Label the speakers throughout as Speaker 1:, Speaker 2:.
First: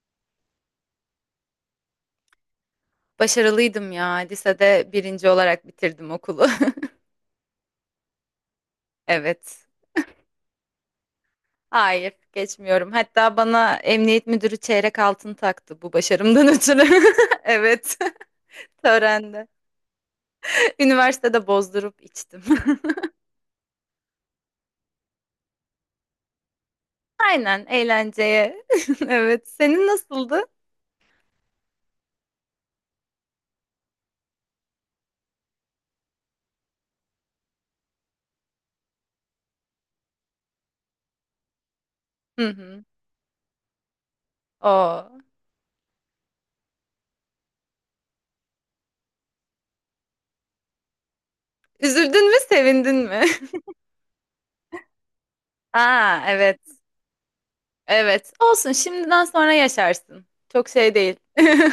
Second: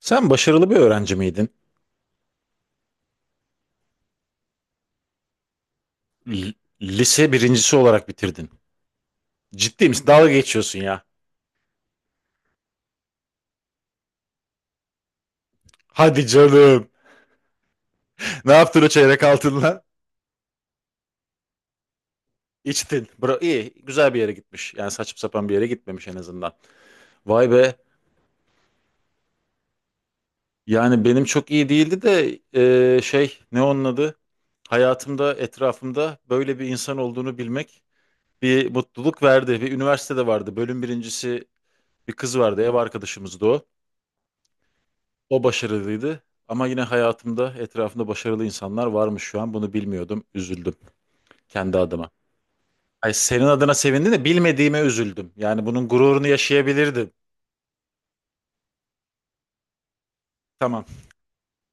Speaker 1: Sen başarılı bir öğrenci miydin?
Speaker 2: Başarılıydım ya. Lisede birinci olarak bitirdim okulu.
Speaker 1: L- lise birincisi olarak bitirdin.
Speaker 2: Evet.
Speaker 1: Ciddi misin? Dalga geçiyorsun ya.
Speaker 2: Hayır, geçmiyorum. Hatta bana emniyet müdürü çeyrek altın taktı bu
Speaker 1: Hadi
Speaker 2: başarımdan ötürü.
Speaker 1: canım.
Speaker 2: Evet.
Speaker 1: Ne yaptın o çeyrek
Speaker 2: Törende.
Speaker 1: altınla?
Speaker 2: Üniversitede bozdurup içtim.
Speaker 1: İçtin. Bra iyi. Güzel bir yere gitmiş. Yani saçıp sapan bir yere gitmemiş en azından. Vay
Speaker 2: Aynen,
Speaker 1: be.
Speaker 2: eğlenceye. Evet. Senin nasıldı?
Speaker 1: Yani benim çok iyi değildi de şey ne onun adı? Hayatımda etrafımda böyle bir insan olduğunu bilmek bir mutluluk verdi. Bir üniversitede vardı. Bölüm birincisi bir kız
Speaker 2: Hı
Speaker 1: vardı. Ev
Speaker 2: hı.
Speaker 1: arkadaşımızdı o.
Speaker 2: Oo.
Speaker 1: O başarılıydı ama yine hayatımda etrafımda başarılı insanlar varmış şu an. Bunu bilmiyordum. Üzüldüm kendi adıma.
Speaker 2: Üzüldün mü, sevindin
Speaker 1: Ay
Speaker 2: mi?
Speaker 1: senin adına sevindim de bilmediğime üzüldüm. Yani bunun
Speaker 2: Aa,
Speaker 1: gururunu
Speaker 2: evet.
Speaker 1: yaşayabilirdim.
Speaker 2: Evet. Olsun, şimdiden sonra yaşarsın. Çok
Speaker 1: Tamam,
Speaker 2: şey değil.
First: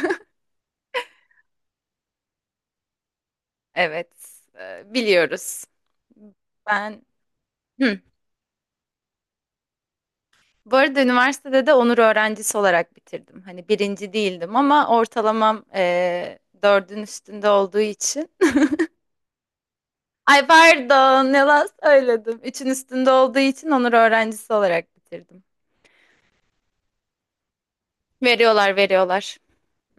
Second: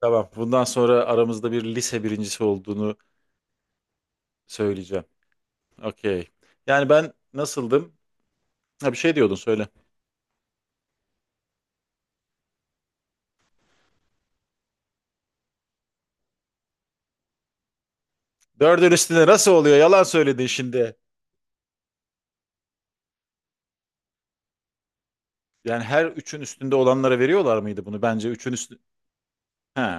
Speaker 1: tamam. Bundan sonra aramızda bir lise birincisi olduğunu
Speaker 2: Evet.
Speaker 1: söyleyeceğim.
Speaker 2: Biliyoruz.
Speaker 1: Okey. Yani
Speaker 2: Ben.
Speaker 1: ben nasıldım?
Speaker 2: Hı.
Speaker 1: Ha bir şey diyordun söyle.
Speaker 2: Bu arada üniversitede de onur öğrencisi olarak bitirdim. Hani birinci değildim ama ortalamam dördün üstünde olduğu için.
Speaker 1: Dördün üstünde nasıl oluyor? Yalan söyledin
Speaker 2: Ay
Speaker 1: şimdi.
Speaker 2: pardon yalan söyledim. Üçün üstünde olduğu için onur öğrencisi olarak bitirdim.
Speaker 1: Yani her üçün üstünde olanlara veriyorlar mıydı bunu? Bence üçün
Speaker 2: Veriyorlar,
Speaker 1: üstü...
Speaker 2: veriyorlar.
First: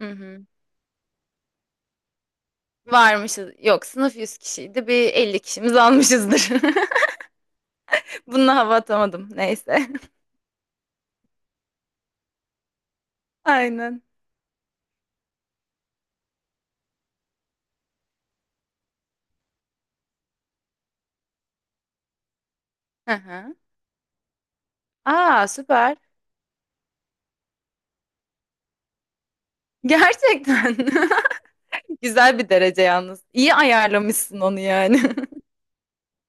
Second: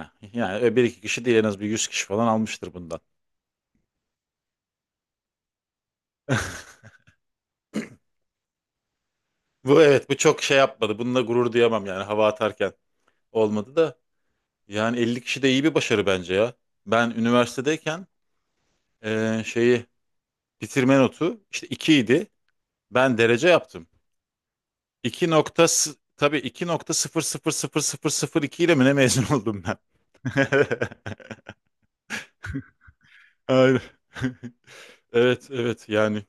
Speaker 2: Hı hı.
Speaker 1: yani bir iki kişi değil en az bir yüz kişi falan almıştır bundan.
Speaker 2: Varmışız. Yok, sınıf 100 kişiydi. Bir 50 kişimiz almışızdır. Bununla hava atamadım.
Speaker 1: Bu,
Speaker 2: Neyse.
Speaker 1: evet, bu çok şey yapmadı. Bununla gurur duyamam yani hava atarken olmadı da.
Speaker 2: Aynen.
Speaker 1: Yani 50 kişi de iyi bir başarı bence ya. Ben üniversitedeyken şeyi bitirme notu işte 2 idi.
Speaker 2: Hı
Speaker 1: Ben derece
Speaker 2: hı.
Speaker 1: yaptım. 2
Speaker 2: Aa, süper.
Speaker 1: tabii 2.000002 ile mi ne mezun oldum ben?
Speaker 2: Gerçekten. Güzel bir derece yalnız. İyi
Speaker 1: Aynen.
Speaker 2: ayarlamışsın onu yani.
Speaker 1: Evet evet, yani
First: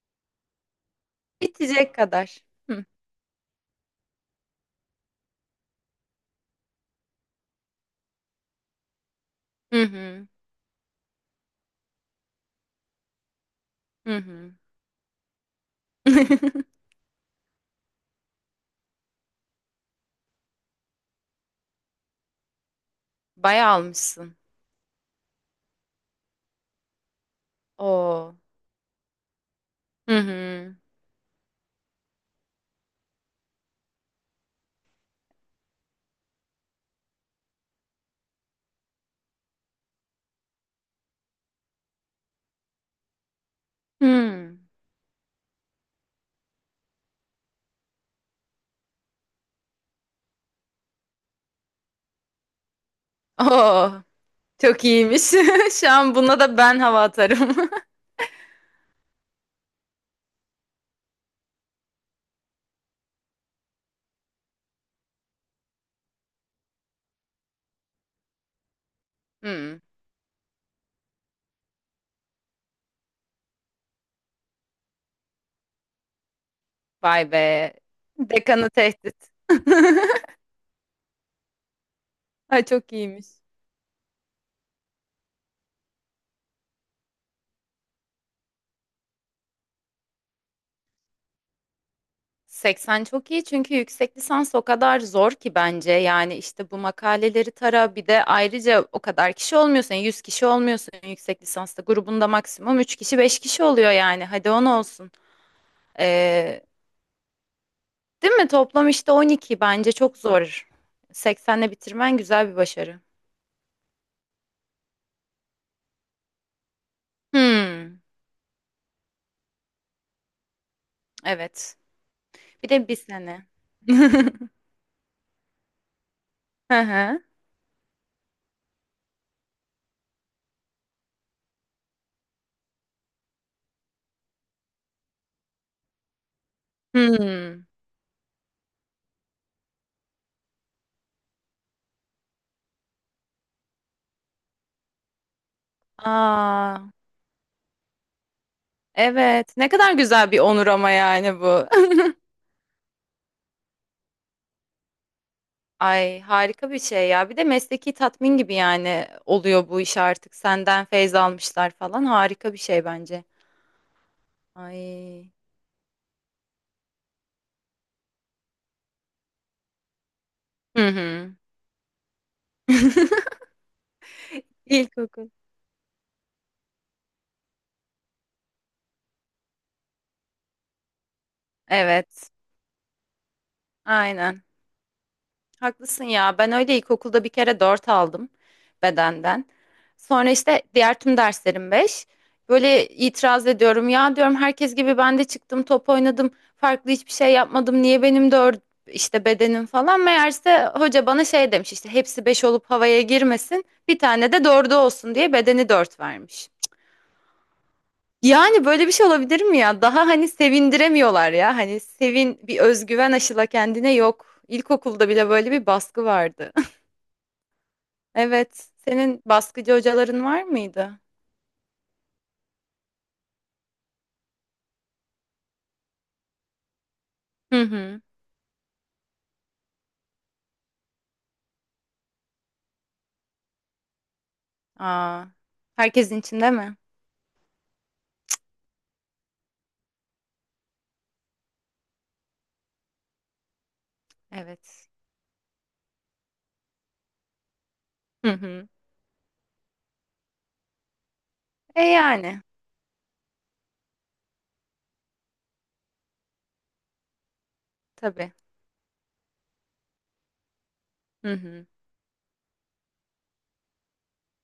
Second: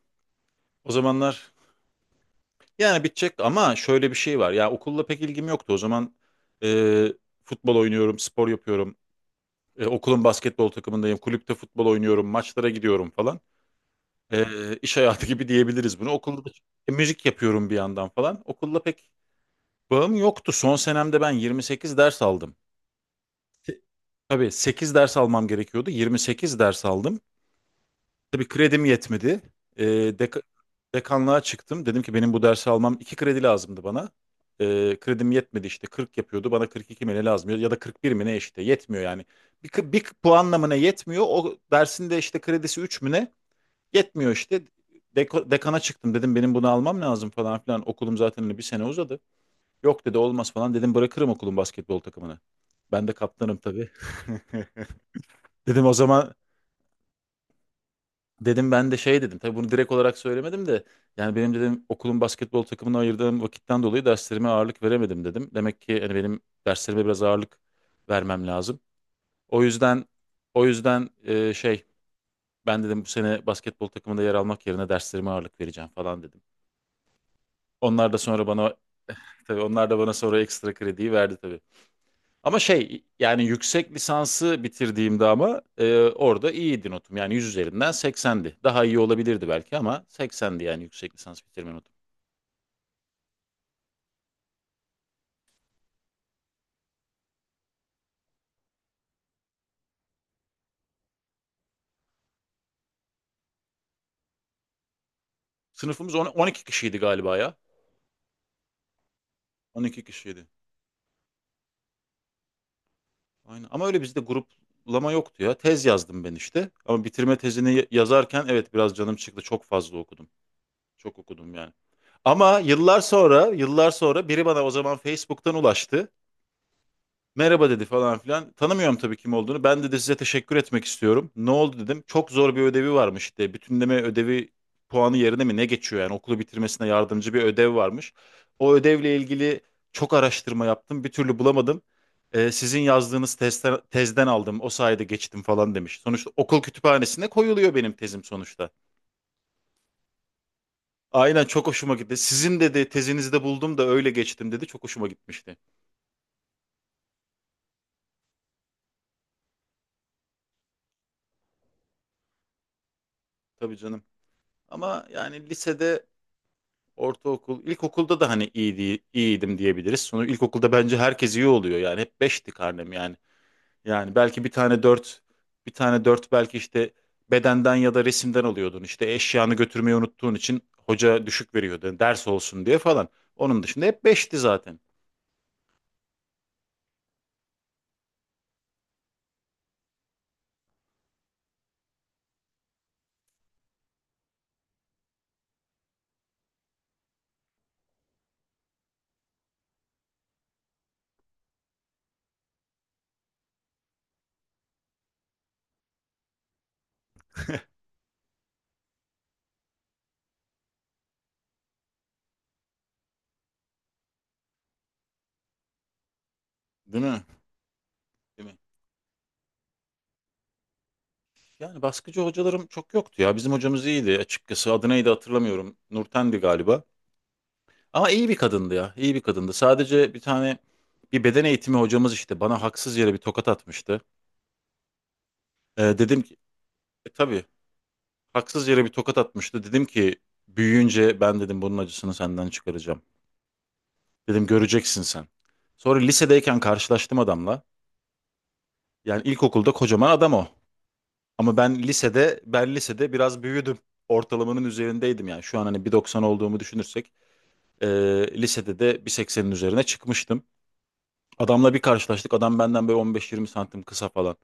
Speaker 1: o zamanlar
Speaker 2: Bitecek kadar. Hı
Speaker 1: yani bitecek ama şöyle bir şey var. Ya okulla pek ilgim yoktu. O zaman eee, futbol oynuyorum, spor yapıyorum.
Speaker 2: hı
Speaker 1: E, okulun
Speaker 2: hı.
Speaker 1: basketbol takımındayım, kulüpte futbol oynuyorum, maçlara gidiyorum falan.
Speaker 2: Hı hı.
Speaker 1: E, iş hayatı gibi diyebiliriz bunu. Okulda da müzik yapıyorum bir yandan falan. Okulla pek bağım yoktu. Son senemde ben 28 ders aldım.
Speaker 2: Bayağı
Speaker 1: Se-
Speaker 2: almışsın.
Speaker 1: Tabii 8 ders almam gerekiyordu. 28 ders aldım.
Speaker 2: Oo.
Speaker 1: Tabii kredim yetmedi. Ee,
Speaker 2: Hı
Speaker 1: deka-
Speaker 2: hı.
Speaker 1: Dekanlığa çıktım. Dedim ki benim bu dersi almam 2 kredi lazımdı bana. Kredim yetmedi işte 40 yapıyordu. Bana 42 mi ne lazım ya da 41 mi ne işte yetmiyor yani. Bir puanla mı ne yetmiyor. O dersin de işte kredisi 3 mü ne yetmiyor
Speaker 2: Hı.
Speaker 1: işte. Dekana çıktım, dedim benim bunu almam lazım falan filan. Okulum zaten hani bir sene uzadı. Yok dedi olmaz, falan dedim bırakırım okulun basketbol takımını. Ben de kaptanım tabii.
Speaker 2: Oo. Çok iyiymiş.
Speaker 1: Dedim
Speaker 2: Şu
Speaker 1: o
Speaker 2: an
Speaker 1: zaman
Speaker 2: buna da ben hava atarım.
Speaker 1: Dedim ben de şey dedim. Tabii bunu direkt olarak söylemedim de yani benim dedim okulun basketbol takımına ayırdığım vakitten dolayı derslerime ağırlık veremedim dedim. Demek ki hani benim derslerime biraz ağırlık vermem lazım. O
Speaker 2: Hı.
Speaker 1: yüzden şey ben dedim bu sene basketbol takımında yer almak yerine derslerime ağırlık vereceğim falan dedim.
Speaker 2: Vay be.
Speaker 1: Onlar da sonra
Speaker 2: Dekanı
Speaker 1: bana
Speaker 2: tehdit.
Speaker 1: Tabii onlar da bana sonra ekstra krediyi verdi. Ama
Speaker 2: Ay çok
Speaker 1: şey
Speaker 2: iyiymiş.
Speaker 1: yani yüksek lisansı bitirdiğimde ama orada iyiydi notum. Yani 100 üzerinden 80'di. Daha iyi olabilirdi belki ama 80'di yani yüksek lisans bitirme notum.
Speaker 2: 80 çok iyi çünkü yüksek lisans o kadar zor ki bence. Yani işte bu makaleleri tara, bir de ayrıca o kadar kişi olmuyorsun. 100 kişi olmuyorsun yüksek lisansta. Grubunda maksimum 3 kişi, 5 kişi oluyor yani. Hadi 10 olsun.
Speaker 1: Sınıfımız
Speaker 2: Ee,
Speaker 1: 12 kişiydi galiba ya.
Speaker 2: değil mi? Toplam işte 12, bence
Speaker 1: 12
Speaker 2: çok
Speaker 1: kişiydi.
Speaker 2: zor. 80'le bitirmen güzel bir başarı.
Speaker 1: Aynen. Ama öyle bizde gruplama yoktu ya. Tez yazdım ben işte. Ama bitirme tezini
Speaker 2: Hmm,
Speaker 1: yazarken evet biraz canım çıktı. Çok fazla okudum. Çok okudum yani.
Speaker 2: evet.
Speaker 1: Ama
Speaker 2: Bir de bir
Speaker 1: yıllar
Speaker 2: sene.
Speaker 1: sonra, yıllar sonra biri bana o zaman Facebook'tan ulaştı.
Speaker 2: Hı hı.
Speaker 1: Merhaba dedi falan filan. Tanımıyorum tabii kim olduğunu. Ben dedi size teşekkür etmek istiyorum. Ne oldu dedim. Çok zor bir ödevi varmış işte. Bütünleme ödevi puanı yerine mi ne geçiyor yani okulu bitirmesine yardımcı bir
Speaker 2: Hmm.
Speaker 1: ödev varmış. O ödevle ilgili çok araştırma yaptım. Bir türlü bulamadım. Sizin yazdığınız tezden aldım. O sayede geçtim falan demiş. Sonuçta okul
Speaker 2: Aa,
Speaker 1: kütüphanesine koyuluyor benim tezim sonuçta.
Speaker 2: evet. Ne kadar güzel bir onur ama yani
Speaker 1: Aynen
Speaker 2: bu.
Speaker 1: çok hoşuma gitti. Sizin dedi tezinizi de buldum da öyle geçtim dedi. Çok hoşuma gitmişti.
Speaker 2: Ay, harika bir şey ya. Bir de mesleki tatmin gibi yani oluyor bu iş artık. Senden feyz almışlar falan. Harika bir şey bence.
Speaker 1: Tabii canım. Ama
Speaker 2: Ay.
Speaker 1: yani lisede, ortaokul, ilkokulda da hani iyiydi, iyiydim diyebiliriz. Sonra ilkokulda
Speaker 2: Hı
Speaker 1: bence herkes
Speaker 2: hı.
Speaker 1: iyi oluyor yani. Hep beşti karnem yani. Yani belki bir tane 4,
Speaker 2: İlkokul.
Speaker 1: bir tane 4 belki işte bedenden ya da resimden alıyordun. İşte eşyanı götürmeyi unuttuğun için hoca düşük veriyordu. Ders
Speaker 2: Evet.
Speaker 1: olsun diye falan. Onun dışında hep beşti
Speaker 2: Aynen.
Speaker 1: zaten.
Speaker 2: Haklısın ya. Ben öyle ilkokulda bir kere 4 aldım bedenden. Sonra işte diğer tüm derslerim 5. Böyle itiraz ediyorum. Ya, diyorum, herkes gibi ben de çıktım, top oynadım. Farklı hiçbir şey yapmadım. Niye benim 4 işte bedenim falan? Meğerse hoca bana şey demiş, işte hepsi 5 olup havaya girmesin. Bir tane de dördü olsun diye bedeni 4 vermiş. Yani böyle bir şey olabilir mi ya? Daha hani sevindiremiyorlar ya. Hani sevin, bir özgüven aşıla kendine, yok. İlkokulda bile böyle bir baskı vardı.
Speaker 1: Değil mi? Değil mi?
Speaker 2: Evet. Senin baskıcı hocaların var mıydı?
Speaker 1: Yani baskıcı hocalarım çok yoktu ya. Bizim hocamız iyiydi açıkçası. Adı neydi hatırlamıyorum. Nurten'di galiba.
Speaker 2: Hı hı.
Speaker 1: Ama iyi bir kadındı ya. İyi bir kadındı. Sadece bir tane bir beden eğitimi hocamız işte bana haksız yere bir tokat atmıştı.
Speaker 2: Aa, herkesin
Speaker 1: Dedim ki
Speaker 2: içinde mi?
Speaker 1: tabii haksız yere bir tokat atmıştı. Dedim ki büyüyünce ben dedim bunun acısını senden çıkaracağım. Dedim
Speaker 2: Evet.
Speaker 1: göreceksin sen. Sonra lisedeyken karşılaştım adamla.
Speaker 2: Hı hı.
Speaker 1: Yani ilkokulda kocaman adam o. Ama
Speaker 2: E
Speaker 1: ben lisede
Speaker 2: yani
Speaker 1: ben lisede biraz büyüdüm. Ortalamanın üzerindeydim yani. Şu an hani bir doksan olduğumu düşünürsek e,
Speaker 2: tabii.
Speaker 1: lisede de bir seksenin üzerine çıkmıştım.
Speaker 2: Hı hı.
Speaker 1: Adamla bir karşılaştık. Adam benden böyle 15-20 santim kısa falan.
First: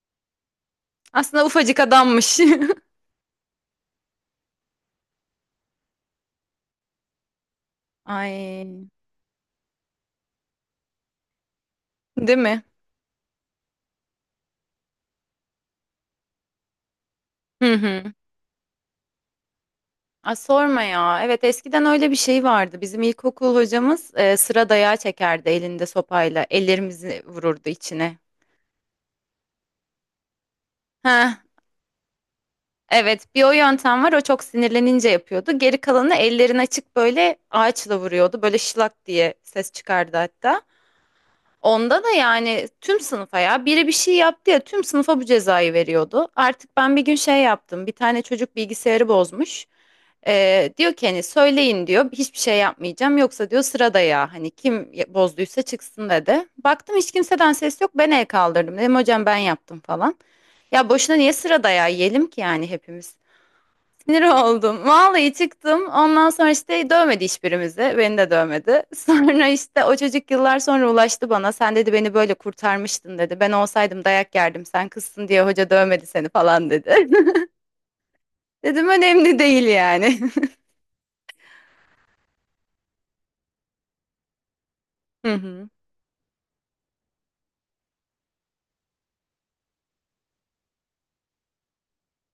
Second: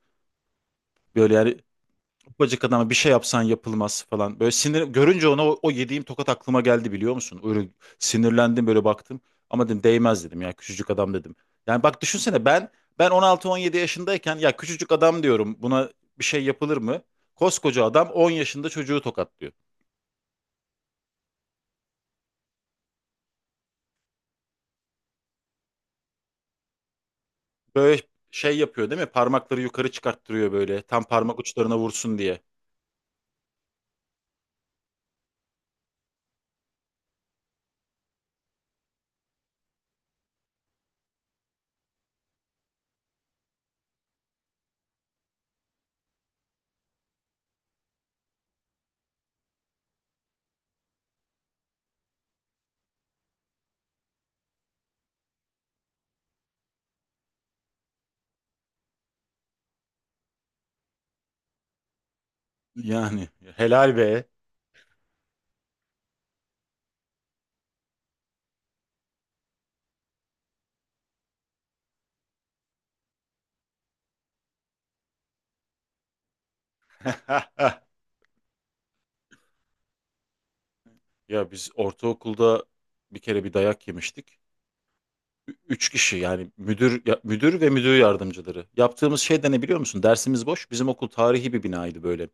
Speaker 1: Böyle
Speaker 2: Aslında
Speaker 1: yani
Speaker 2: ufacık adammış.
Speaker 1: ufacık adama bir şey yapsan yapılmaz falan. Böyle sinir görünce ona o yediğim tokat aklıma geldi biliyor musun? Öyle sinirlendim böyle
Speaker 2: Ay,
Speaker 1: baktım. Ama dedim değmez dedim ya küçücük adam dedim. Yani bak
Speaker 2: değil
Speaker 1: düşünsene
Speaker 2: mi?
Speaker 1: ben 16-17 yaşındayken ya küçücük adam diyorum buna bir şey yapılır mı?
Speaker 2: Hı
Speaker 1: Koskoca adam
Speaker 2: hı.
Speaker 1: 10 yaşında çocuğu tokatlıyor.
Speaker 2: Aa, sorma ya. Evet, eskiden öyle bir şey vardı. Bizim ilkokul hocamız sıra dayağı çekerdi elinde sopayla. Ellerimizi vururdu
Speaker 1: Böyle
Speaker 2: içine.
Speaker 1: şey yapıyor değil mi? Parmakları yukarı çıkarttırıyor böyle tam
Speaker 2: Heh.
Speaker 1: parmak uçlarına vursun diye.
Speaker 2: Evet, bir o yöntem var. O çok sinirlenince yapıyordu. Geri kalanı ellerini açık böyle ağaçla vuruyordu. Böyle şılak diye ses çıkardı hatta. Onda da yani tüm sınıfa, ya biri bir şey yaptı ya, tüm sınıfa bu cezayı veriyordu. Artık ben bir gün şey yaptım. Bir tane çocuk bilgisayarı bozmuş. Diyor ki hani söyleyin diyor, hiçbir şey yapmayacağım, yoksa diyor sırada ya, hani kim bozduysa çıksın dedi. Baktım hiç kimseden ses yok, ben el kaldırdım, dedim hocam ben yaptım falan. Ya boşuna niye sırada ya yiyelim ki yani hepimiz.
Speaker 1: Yani helal
Speaker 2: Sinir
Speaker 1: be.
Speaker 2: oldum. Vallahi çıktım. Ondan sonra işte dövmedi hiçbirimizi. Beni de dövmedi. Sonra işte o çocuk yıllar sonra ulaştı bana. Sen, dedi, beni böyle kurtarmıştın dedi. Ben olsaydım dayak yerdim. Sen kızsın diye hoca dövmedi seni falan dedi. Dedim önemli değil yani.
Speaker 1: Ya biz ortaokulda bir kere bir dayak yemiştik.
Speaker 2: Hı hı.
Speaker 1: Üç kişi yani müdür müdür ve müdür yardımcıları. Yaptığımız şey de ne biliyor musun? Dersimiz boş. Bizim okul tarihi bir binaydı böyle.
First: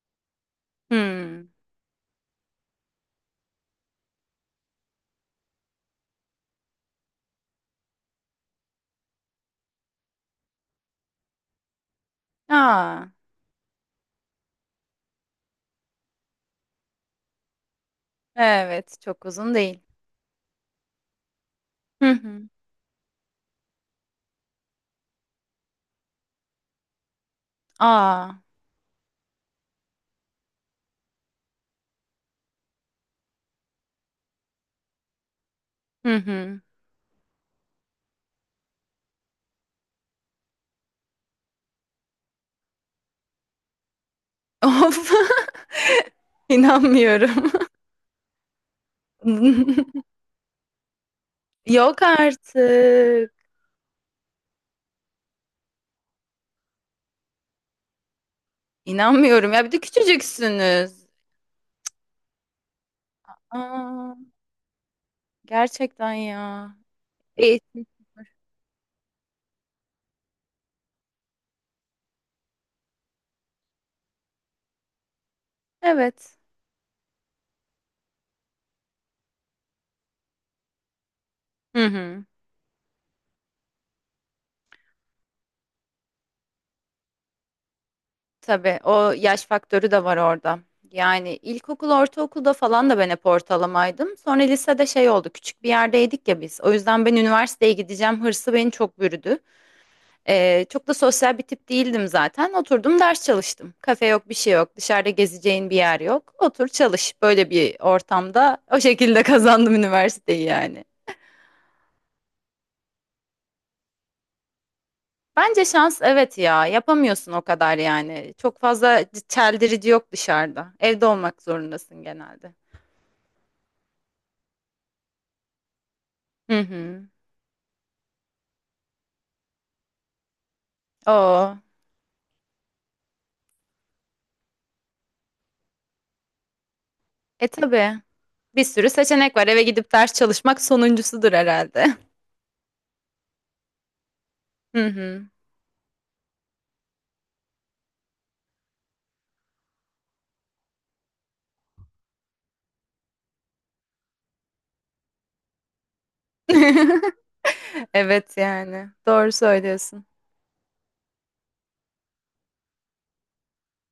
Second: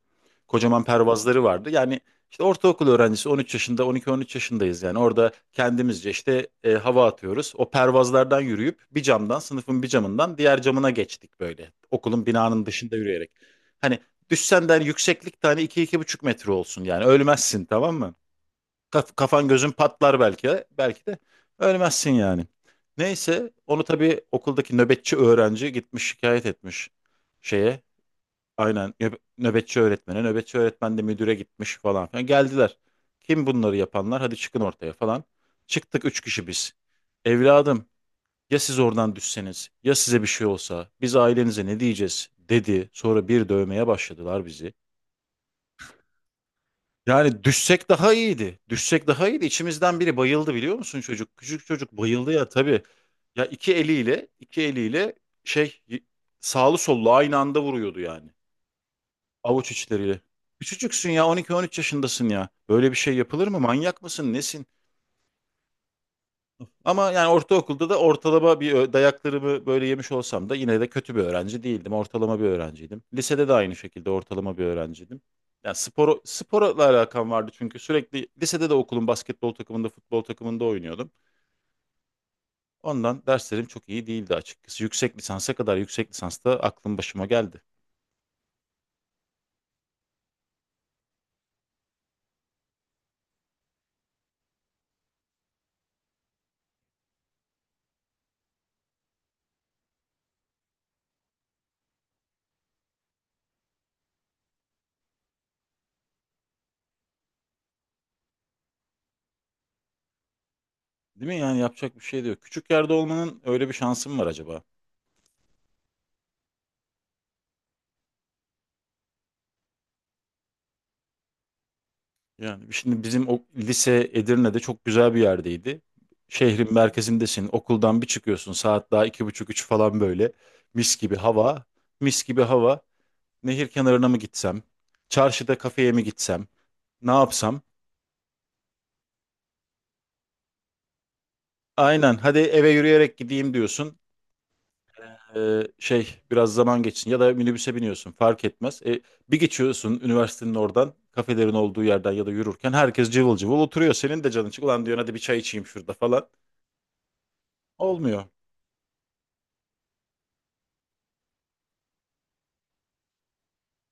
Speaker 1: Kocaman pervazları
Speaker 2: Hmm.
Speaker 1: vardı. Yani işte ortaokul öğrencisi 13 yaşında 12-13 yaşındayız yani. Orada kendimizce işte hava atıyoruz. O pervazlardan yürüyüp bir camdan sınıfın bir camından diğer camına geçtik böyle. Okulun binanın dışında
Speaker 2: Aa,
Speaker 1: yürüyerek. Hani düşsen de hani yükseklik tane iki iki buçuk metre olsun yani ölmezsin tamam mı?
Speaker 2: evet, çok
Speaker 1: Kafan
Speaker 2: uzun
Speaker 1: gözün
Speaker 2: değil.
Speaker 1: patlar belki de, belki de ölmezsin
Speaker 2: Hı hı.
Speaker 1: yani. Neyse onu tabii okuldaki nöbetçi öğrenci gitmiş şikayet etmiş şeye.
Speaker 2: Aa.
Speaker 1: Aynen nöbetçi öğretmene. Nöbetçi öğretmen de müdüre gitmiş falan filan. Geldiler. Kim bunları yapanlar? Hadi çıkın ortaya falan. Çıktık
Speaker 2: Hı
Speaker 1: üç kişi
Speaker 2: hı.
Speaker 1: biz. Evladım ya siz oradan düşseniz ya size bir şey olsa biz ailenize ne diyeceğiz dedi. Sonra bir dövmeye başladılar bizi.
Speaker 2: Of.
Speaker 1: Yani
Speaker 2: İnanmıyorum.
Speaker 1: düşsek daha iyiydi. Düşsek daha iyiydi. İçimizden biri bayıldı biliyor musun çocuk? Küçük çocuk
Speaker 2: Yok
Speaker 1: bayıldı ya tabii.
Speaker 2: artık.
Speaker 1: Ya iki eliyle, iki eliyle şey y- sağlı sollu aynı anda vuruyordu yani.
Speaker 2: İnanmıyorum ya,
Speaker 1: Avuç
Speaker 2: bir de
Speaker 1: içleriyle.
Speaker 2: küçücüksünüz.
Speaker 1: Küçücüksün ya on iki on üç yaşındasın ya. Böyle bir şey yapılır mı? Manyak
Speaker 2: Aa,
Speaker 1: mısın? Nesin?
Speaker 2: gerçekten ya.
Speaker 1: Ama yani
Speaker 2: Eğitim.
Speaker 1: ortaokulda da dayaklarımı böyle yemiş olsam da yine de kötü bir öğrenci değildim. Ortalama bir öğrenciydim. Lisede de aynı şekilde ortalama bir öğrenciydim. Yani
Speaker 2: Evet.
Speaker 1: sporla alakam vardı çünkü sürekli lisede de okulun basketbol takımında, futbol takımında oynuyordum.
Speaker 2: Hı hı.
Speaker 1: Ondan derslerim çok iyi değildi açıkçası. Yüksek lisansa kadar yüksek lisansta aklım başıma geldi.
Speaker 2: Tabii o yaş faktörü de var orada. Yani ilkokul, ortaokulda falan da ben hep ortalamaydım. Sonra lisede şey oldu, küçük bir yerdeydik ya biz. O yüzden ben üniversiteye gideceğim hırsı beni çok bürüdü. Çok da sosyal bir tip değildim zaten. Oturdum ders çalıştım. Kafe yok, bir şey yok. Dışarıda gezeceğin bir yer yok. Otur çalış. Böyle bir ortamda o şekilde kazandım üniversiteyi yani.
Speaker 1: Değil mi? Yani yapacak bir şey de yok. Küçük yerde olmanın öyle bir şansım var acaba?
Speaker 2: Bence şans, evet ya, yapamıyorsun o kadar yani. Çok fazla çeldirici yok dışarıda. Evde olmak zorundasın genelde.
Speaker 1: Yani şimdi bizim o lise Edirne'de çok güzel bir yerdeydi.
Speaker 2: Hı
Speaker 1: Şehrin
Speaker 2: hı.
Speaker 1: merkezindesin, okuldan bir çıkıyorsun saat daha iki buçuk üç falan böyle. Mis gibi
Speaker 2: Oo.
Speaker 1: hava, mis gibi hava. Nehir kenarına mı gitsem, çarşıda kafeye mi gitsem, ne
Speaker 2: E
Speaker 1: yapsam?
Speaker 2: tabii. Bir sürü seçenek var. Eve gidip ders çalışmak sonuncusudur herhalde.
Speaker 1: Aynen hadi eve yürüyerek gideyim diyorsun.
Speaker 2: Hı hı.
Speaker 1: Şey biraz zaman geçsin ya da minibüse biniyorsun fark etmez. E, bir geçiyorsun üniversitenin oradan kafelerin olduğu yerden ya da yürürken herkes cıvıl cıvıl oturuyor. Senin de canın çık ulan diyorsun hadi bir çay içeyim şurada falan. Olmuyor.
Speaker 2: Evet yani. Doğru söylüyorsun.